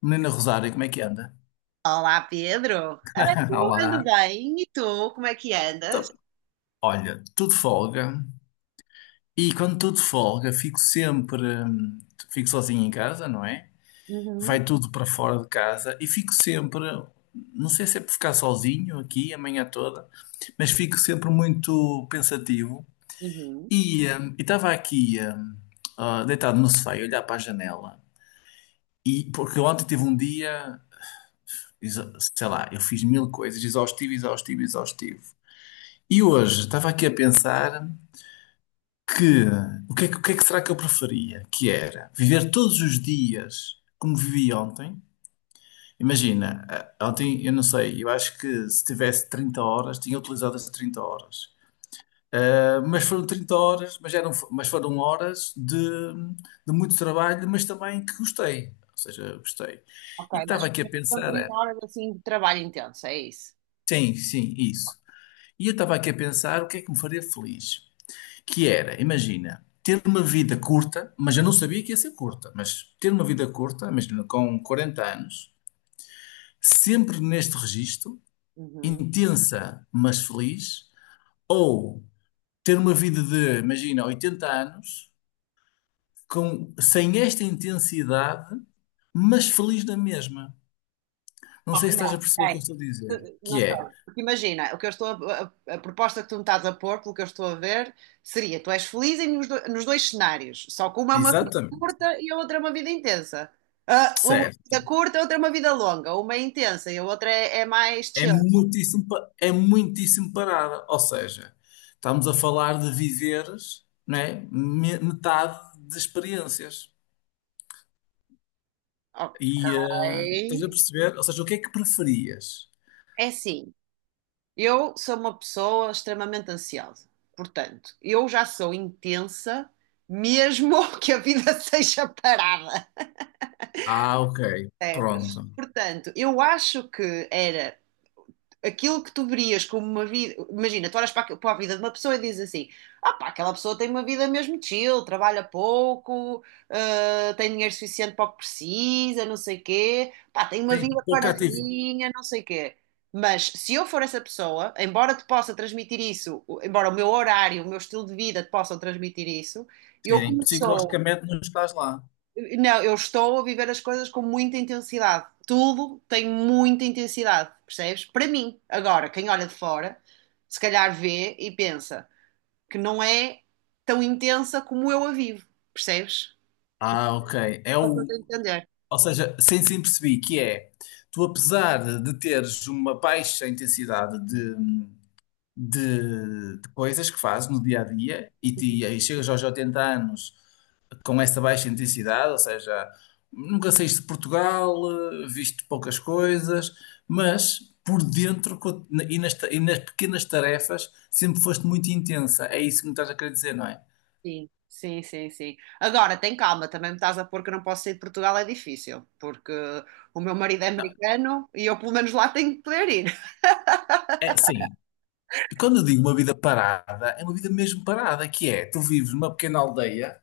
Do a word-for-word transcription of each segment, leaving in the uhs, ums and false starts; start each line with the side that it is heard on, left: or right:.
left: Menina Rosário, como é que anda?
right: Olá, Pedro. É, eu ando
left: Olá.
right: bem. E tu, como é que andas?
left: Então, olha, tudo de folga. E quando tudo de folga, fico sempre, hum, fico sozinho em casa, não é?
right: Uhum,
left: Vai tudo para fora de casa e fico sempre, não sei se é por ficar sozinho aqui a manhã toda, mas fico sempre muito pensativo.
right: uhum.
left: E hum, e estava aqui, hum, ah, deitado no sofá, a olhar para a janela. E porque ontem tive um dia, exa- sei lá, eu fiz mil coisas, exaustivo, exaustivo, exaustivo. E hoje estava aqui a pensar que o que é que, o que é que será que eu preferia? Que era viver todos os dias como vivi ontem. Imagina, eh, ontem eu não sei, eu acho que se tivesse trinta horas, tinha utilizado as trinta horas. Eh, Mas foram trinta horas, mas, eram, mas foram horas de, de muito trabalho, mas também que gostei. Ou seja, gostei.
right: Ok,
left: E
right: mas
left: estava aqui a
right: são
left: pensar,
right: trinta
left: era,
right: horas assim de trabalho intenso, é isso?
left: sim, sim, isso. E eu estava aqui a pensar o que é que me faria feliz. Que era, imagina, ter uma vida curta, mas eu não sabia que ia ser curta, mas ter uma vida curta, imagina, com quarenta anos, sempre neste registro,
right: Uhum.
left: intensa, mas feliz, ou ter uma vida de, imagina, oitenta anos, com, sem esta intensidade, mas feliz na mesma. Não
right: Oh,
left: sei se estás a
right: não,
left: perceber o que eu
right: é,
left: estou a dizer.
right: não
left: Que
right: sei.
left: é,
right: Porque imagina, o que eu estou a, a- a proposta que tu me estás a pôr, pelo que eu estou a ver, seria: tu és feliz em, nos, do- nos dois cenários, só que uma é uma vida
left: exatamente,
right: curta e a outra é uma vida intensa. Ah, uma vida
left: certo.
right: curta, a outra é uma vida longa. Uma é intensa e a outra é, é mais
left: É
right: chill.
left: muitíssimo, pa- é muitíssimo parada. Ou seja, estamos a falar de viveres, né, me- metade de experiências.
right: Ok.
left: E eh, estás a perceber? Ou seja, o que é que preferias?
right: É assim. Eu sou uma pessoa extremamente ansiosa. Portanto, eu já sou intensa, mesmo que a vida seja parada.
left: Ah, ok,
right: Percebes?
left: pronto.
right: Portanto, eu acho que era aquilo que tu verias como uma vida. Imagina, tu olhas para a, para a vida de uma pessoa e dizes assim: ah pá, aquela pessoa tem uma vida mesmo chill, trabalha pouco, ah, tem dinheiro suficiente para o que precisa, não sei quê, pá, tem uma
left: Tem
right: vida
left: pouca atividade.
right: paradinha, não sei quê. Mas se eu for essa pessoa, embora te possa transmitir isso, embora o meu horário, o meu estilo de vida te possam transmitir isso, eu
left: Sim,
right: começou
left: psicologicamente não estás lá.
right: não, eu estou a viver as coisas com muita intensidade. Tudo tem muita intensidade, percebes? Para mim, agora, quem olha de fora, se calhar vê e pensa que não é tão intensa como eu a vivo, percebes?
left: Ah, ok. É
right: Estou a
left: o,
right: tentar entender.
left: ou seja, sem se perceber que é, tu apesar de teres uma baixa intensidade de, de coisas que fazes no dia a dia e, te, e aí chegas aos oitenta anos com essa baixa intensidade, ou seja, nunca saíste de Portugal, eh, viste poucas coisas, mas por dentro co- e nas, ta- e nas pequenas tarefas sempre foste muito intensa. É isso que me estás a querer dizer, não é?
right: Sim, sim, sim, sim. Agora, tem calma, também me estás a pôr que eu não posso sair de Portugal, é difícil, porque o meu marido é americano e eu, pelo menos, lá tenho que poder ir.
left: É, sim. E quando eu digo uma vida parada, é uma vida mesmo parada, que é, tu vives numa pequena aldeia,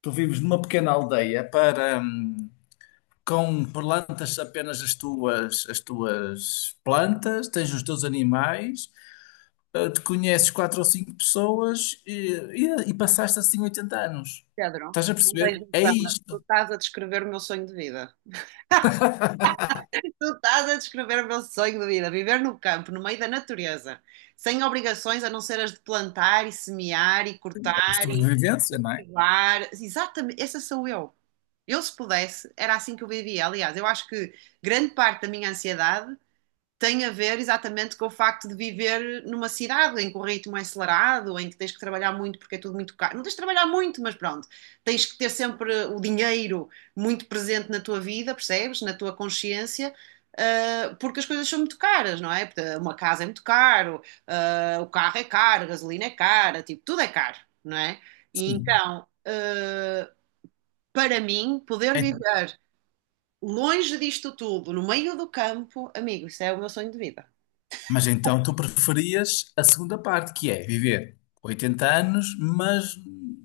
left: tu vives numa pequena aldeia para, hum, com plantas apenas as tuas, as tuas plantas, tens os teus animais, eh, te conheces quatro ou cinco pessoas e, e, e passaste assim oitenta anos.
right: Pedro,
left: Estás a
right: não
left: perceber?
right: tens
left: É
right: noção, mas tu
left: isto.
right: estás a descrever o meu sonho de vida. Tu estás a descrever o meu sonho de vida, viver no campo, no meio da natureza, sem obrigações a não ser as de plantar e semear e cortar e
left: Sobrevivência, não é?
right: cultivar. Exatamente, essa sou eu. Eu, se pudesse, era assim que eu vivia. Aliás, eu acho que grande parte da minha ansiedade tem a ver exatamente com o facto de viver numa cidade em que o ritmo é acelerado, em que tens que trabalhar muito porque é tudo muito caro. Não tens de trabalhar muito, mas pronto, tens que ter sempre o dinheiro muito presente na tua vida, percebes? Na tua consciência. Uh, porque as coisas são muito caras, não é? Porque uma casa é muito caro, uh, o carro é caro, a gasolina é cara, tipo, tudo é caro, não é? E
left: Sim.
right: então, uh, para mim, poder
left: É-
right: viver longe disto tudo, no meio do campo, amigo, isso é o meu sonho de vida.
left: mas então tu preferias a segunda parte, que é viver oitenta anos, mas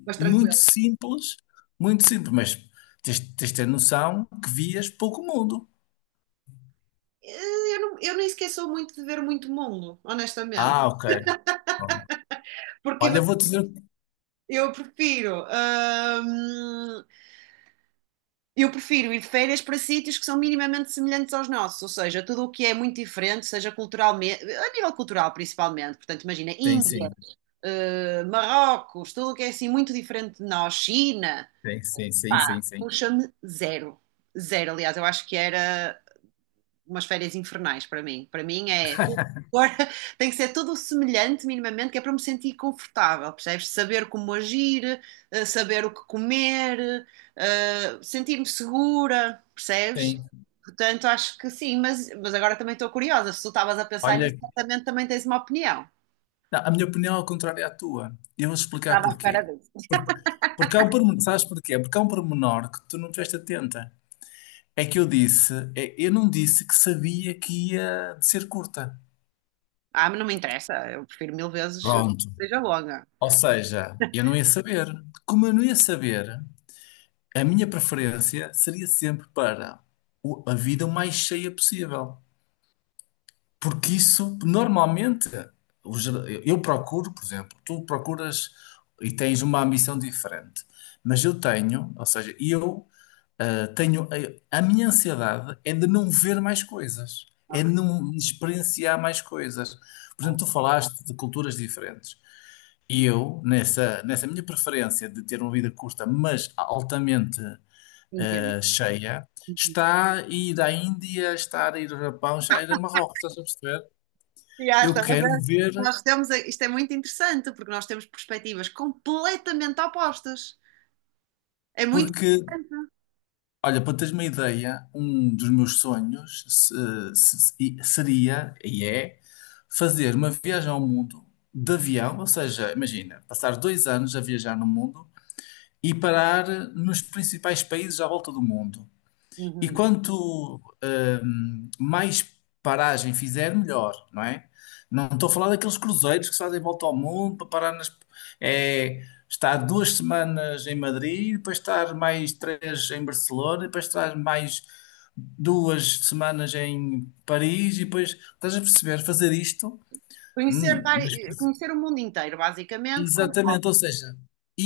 right: Mas tranquilo.
left: muito simples, muito simples, mas tens, tens de ter noção que vias pouco mundo.
right: Eh, Eu, não, eu nem sequer sou muito de ver muito mundo, honestamente.
left: Ah, ok. Bom,
right: Porque ima-
left: olha, vou dizer.
right: eu prefiro, hum, eu prefiro ir de férias para sítios que são minimamente semelhantes aos nossos, ou seja, tudo o que é muito diferente, seja culturalmente, a nível cultural principalmente. Portanto, imagina,
left: Sim,
right: Índia,
left: sim.
right: eh, Marrocos, tudo o que é assim muito diferente de nós, China,
left: Sim, sim, sim,
right: pá,
left: sim, sim.
right: puxa-me zero. Zero, aliás, eu acho que era umas férias infernais para mim. Para mim é. Agora tem que ser tudo semelhante, minimamente, que é para me sentir confortável, percebes? Saber como agir, eh, saber o que comer, eh, sentir-me segura, percebes?
left: Sim.
right: Portanto, acho que sim, mas, mas agora também estou curiosa. Se tu estavas a pensar nisso,
left: Olha,
right: certamente também tens uma opinião.
left: a minha opinião é ao contrário à tua. E eu vou explicar
right: Estava à espera
left: porquê.
right: disso.
left: Por- Porque, há um pormenor, sabes porquê? Porque há um pormenor que tu não estiveste atenta. É que eu disse, é- eu não disse que sabia que ia ser curta.
right: Ah, mas não me interessa. Eu prefiro mil vezes que
left: Pronto.
right: seja longa.
left: Ou seja, eu não ia saber. Como eu não ia saber, a minha preferência seria sempre para o- a vida o mais cheia possível. Porque isso, normalmente, o ger- eu eu procuro, por exemplo, tu procuras e tens uma ambição diferente, mas eu tenho, ou seja, eu ah, tenho, a, a minha ansiedade é de não ver mais coisas, é de
right: Ok,
left: não experienciar mais coisas. Por exemplo, tu falaste de culturas diferentes. E eu, nessa, nessa minha preferência de ter uma vida curta, mas altamente
right: entendo.
left: ah, cheia, está a ir à Índia, está a ir ao Japão, está a ir a Marrocos, estás a perceber?
right: Já,
left: Eu
right: estás a
left: quero
right: ver?
left: ver
right: Nós temos, a- isto é muito interessante, porque nós temos perspectivas completamente opostas. É muito
left: porque,
right: interessante.
left: olha, para teres uma ideia, um dos meus sonhos se- se- e- seria e é fazer uma viagem ao mundo de avião, ou seja, imagina, passar dois anos a viajar no mundo e parar nos principais países à volta do mundo. E
right: Uhum.
left: quanto hum, mais paragem fizer, melhor, não é? Não estou a falar daqueles cruzeiros que se fazem volta ao mundo para parar nas. É, estar duas semanas em Madrid, depois estar mais três em Barcelona, depois estar mais duas semanas em Paris, e depois estás a perceber, fazer isto.
right: Conhecer,
left: hum,
right: vari-
left: mas-
right: conhecer o mundo inteiro, basicamente, com-
left: Exatamente, ou seja,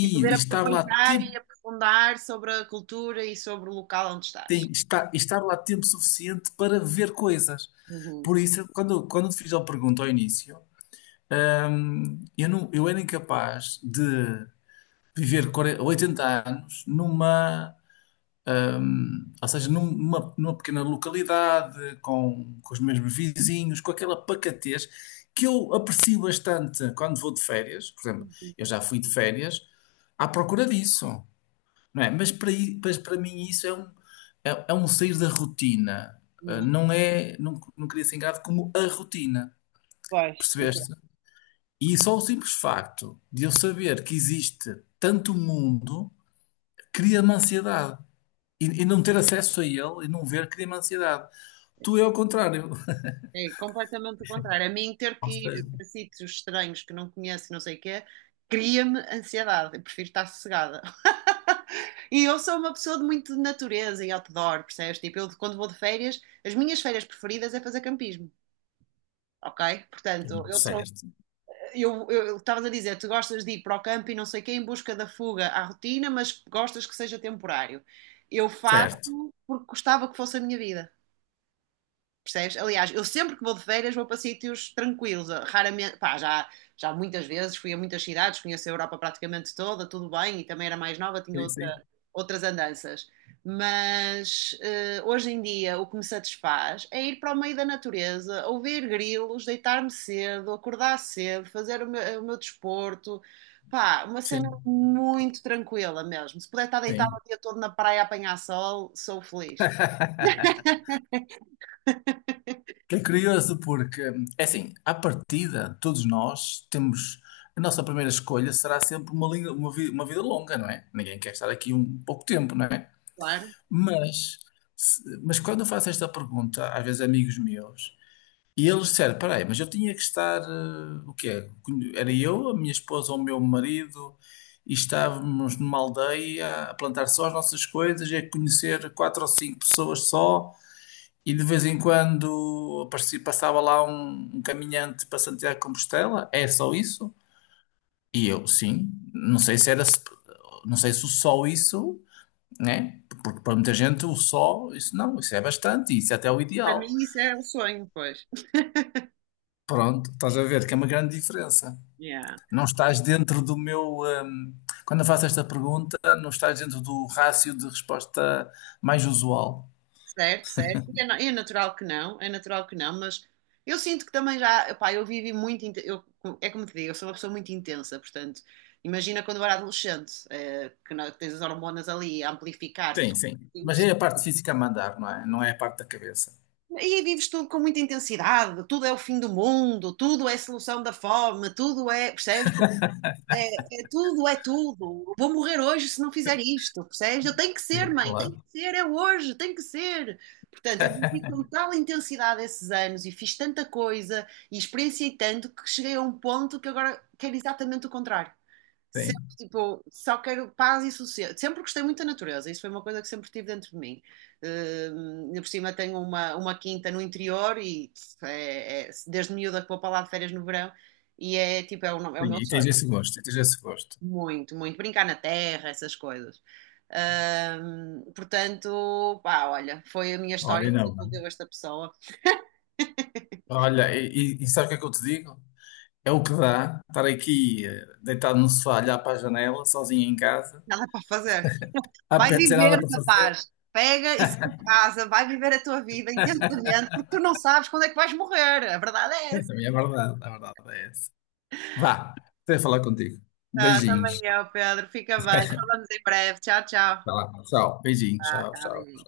right: e poder
left: estar lá
right: aproveitar e
left: tempo.
right: aprofundar sobre a cultura e sobre o local onde
left: Sim,
right: estás.
left: estar, estar lá tempo suficiente para ver coisas.
right: Uhum.
left: Por isso, quando, quando te fiz a pergunta ao início, hum, eu, não, eu era incapaz de viver quarenta, oitenta anos numa, hum, ou seja, numa, numa pequena localidade, com, com os mesmos vizinhos, com aquela pacatez que eu aprecio bastante quando vou de férias. Por exemplo, eu já fui de férias à procura disso, não é? Mas para, i- mas para mim isso é um, é, é um sair da rotina. Uh,
right: Uhum.
left: Não é, não, não queria ser encarado como a rotina,
right: Pois, então,
left: percebeste? E só o simples facto de eu saber que existe tanto mundo cria-me ansiedade. E, e não ter acesso a ele e não ver cria-me ansiedade. Tu é ao contrário.
right: é completamente o contrário. A mim, ter
left: Ou
right: que ir
left: seja,
right: para sítios estranhos que não conheço, e não sei o quê, cria-me ansiedade. Eu prefiro estar sossegada. E eu sou uma pessoa de muito de natureza e outdoor, percebes? Tipo, eu quando vou de férias, as minhas férias preferidas é fazer campismo. Ok? Portanto,
left: pronto,
right: eu sou.
left: certo,
right: Eu eu- estavas a dizer, tu gostas de ir para o campo e não sei quem em busca da fuga à rotina, mas gostas que seja temporário. Eu
left: certo.
right: faço porque gostava que fosse a minha vida. Percebes? Aliás, eu sempre que vou de férias vou para sítios tranquilos. Raramente, pá, já, já muitas vezes fui a muitas cidades, conheço a Europa praticamente toda, tudo bem, e também era mais nova, tinha
left: Sim, sim,
right: outra, outras andanças. Mas eh, hoje em dia o que me satisfaz é ir para o meio da natureza, ouvir grilos, deitar-me cedo, acordar cedo, fazer o meu, o meu desporto. Pá, uma cena
left: sim,
right: muito tranquila mesmo. Se puder estar deitado
left: sim.
right: o dia todo na praia a apanhar sol, sou feliz.
left: É curioso porque, hum, é assim, à partida, todos nós temos. A nossa primeira escolha será sempre uma, linha- uma, vi- uma vida longa, não é? Ninguém quer estar aqui um pouco tempo, não é?
right: Claro.
left: Mas, se- mas quando eu faço esta pergunta, às vezes a amigos meus, e eles disseram: peraí, mas eu tinha que estar. Eh, o quê? Era eu, a minha esposa ou o meu marido, e estávamos numa aldeia a plantar só as nossas coisas e a conhecer quatro ou cinco pessoas só. E de vez em quando aparecia- passava lá um, um caminhante para Santiago de Compostela, é só isso? E eu, sim, não sei se era, se- não sei se o só isso, né? Porque para muita gente o só, isso não, isso é bastante, isso é até o
right: Para
left: ideal.
right: mim isso é um sonho, pois.
left: Pronto, estás a ver que é uma grande diferença.
right: Yeah.
left: Não estás dentro do meu, hum, quando eu faço esta pergunta, não estás dentro do rácio de resposta mais usual.
right: Certo, certo. É, na- é natural que não, é natural que não, mas eu sinto que também já, pá, eu vivi muito, inte- eu, é como te digo, eu sou uma pessoa muito intensa, portanto, imagina quando eu era adolescente, eh, que não- tens as hormonas ali a amplificar
left: Sim,
right: tudo
left: sim. Mas
right: isso.
left: é a parte física a mandar, não é? Não é a parte da cabeça.
right: E aí vives tudo com muita intensidade, tudo é o fim do mundo, tudo é solução da fome, tudo é, percebes? É tudo, é tudo. Vou morrer hoje se não fizer isto, percebes? Eu tenho que ser,
left: Sim,
right: mãe, tenho que
left: claro.
right: ser, é hoje, tenho que ser. Portanto, eu vivi com tal intensidade esses anos e fiz tanta coisa e experienciei tanto que cheguei a um ponto que agora quero exatamente o contrário. Sempre,
left: Sim.
right: tipo, só quero paz e sossego. Sempre gostei muito da natureza, isso foi uma coisa que sempre tive dentro de mim. Hum, ainda por cima tenho uma, uma quinta no interior e é, é, desde miúda que vou para lá de férias no verão e é tipo, é o, é o
left: Sim,
right: meu
left: e tens
right: sonho.
left: esse gosto, e tens esse gosto.
right: Muito, muito. Brincar na terra, essas coisas. Ahm, portanto, pá, olha, foi a minha
left: Olha,
right: história
left: e
right: que
left: não,
right: desenvolveu
left: mano.
right: esta pessoa.
left: Olha, e, e, e sabe o que é que eu te digo? É o que dá estar aqui eh, deitado no sofá, olhar para a janela, sozinho em casa,
right: Nada para fazer.
left: a
right: Vai
left: pé, sem nada
right: viver,
left: para fazer.
right: rapaz. Pega e sai de casa, vai viver a tua vida intensamente, porque tu não sabes quando é que vais morrer. A verdade
left: É,
right: é essa.
left: também é verdade, a verdade é essa. Vá, até falar contigo.
right: Ah, também
left: Beijinhos.
right: eu, Pedro. Fica bem. Falamos em breve. Tchau, tchau.
left: Vá lá, tchau. Beijinhos,
right: Tá,
left: tchau,
right: tá,
left: tchau.
right: beijinho.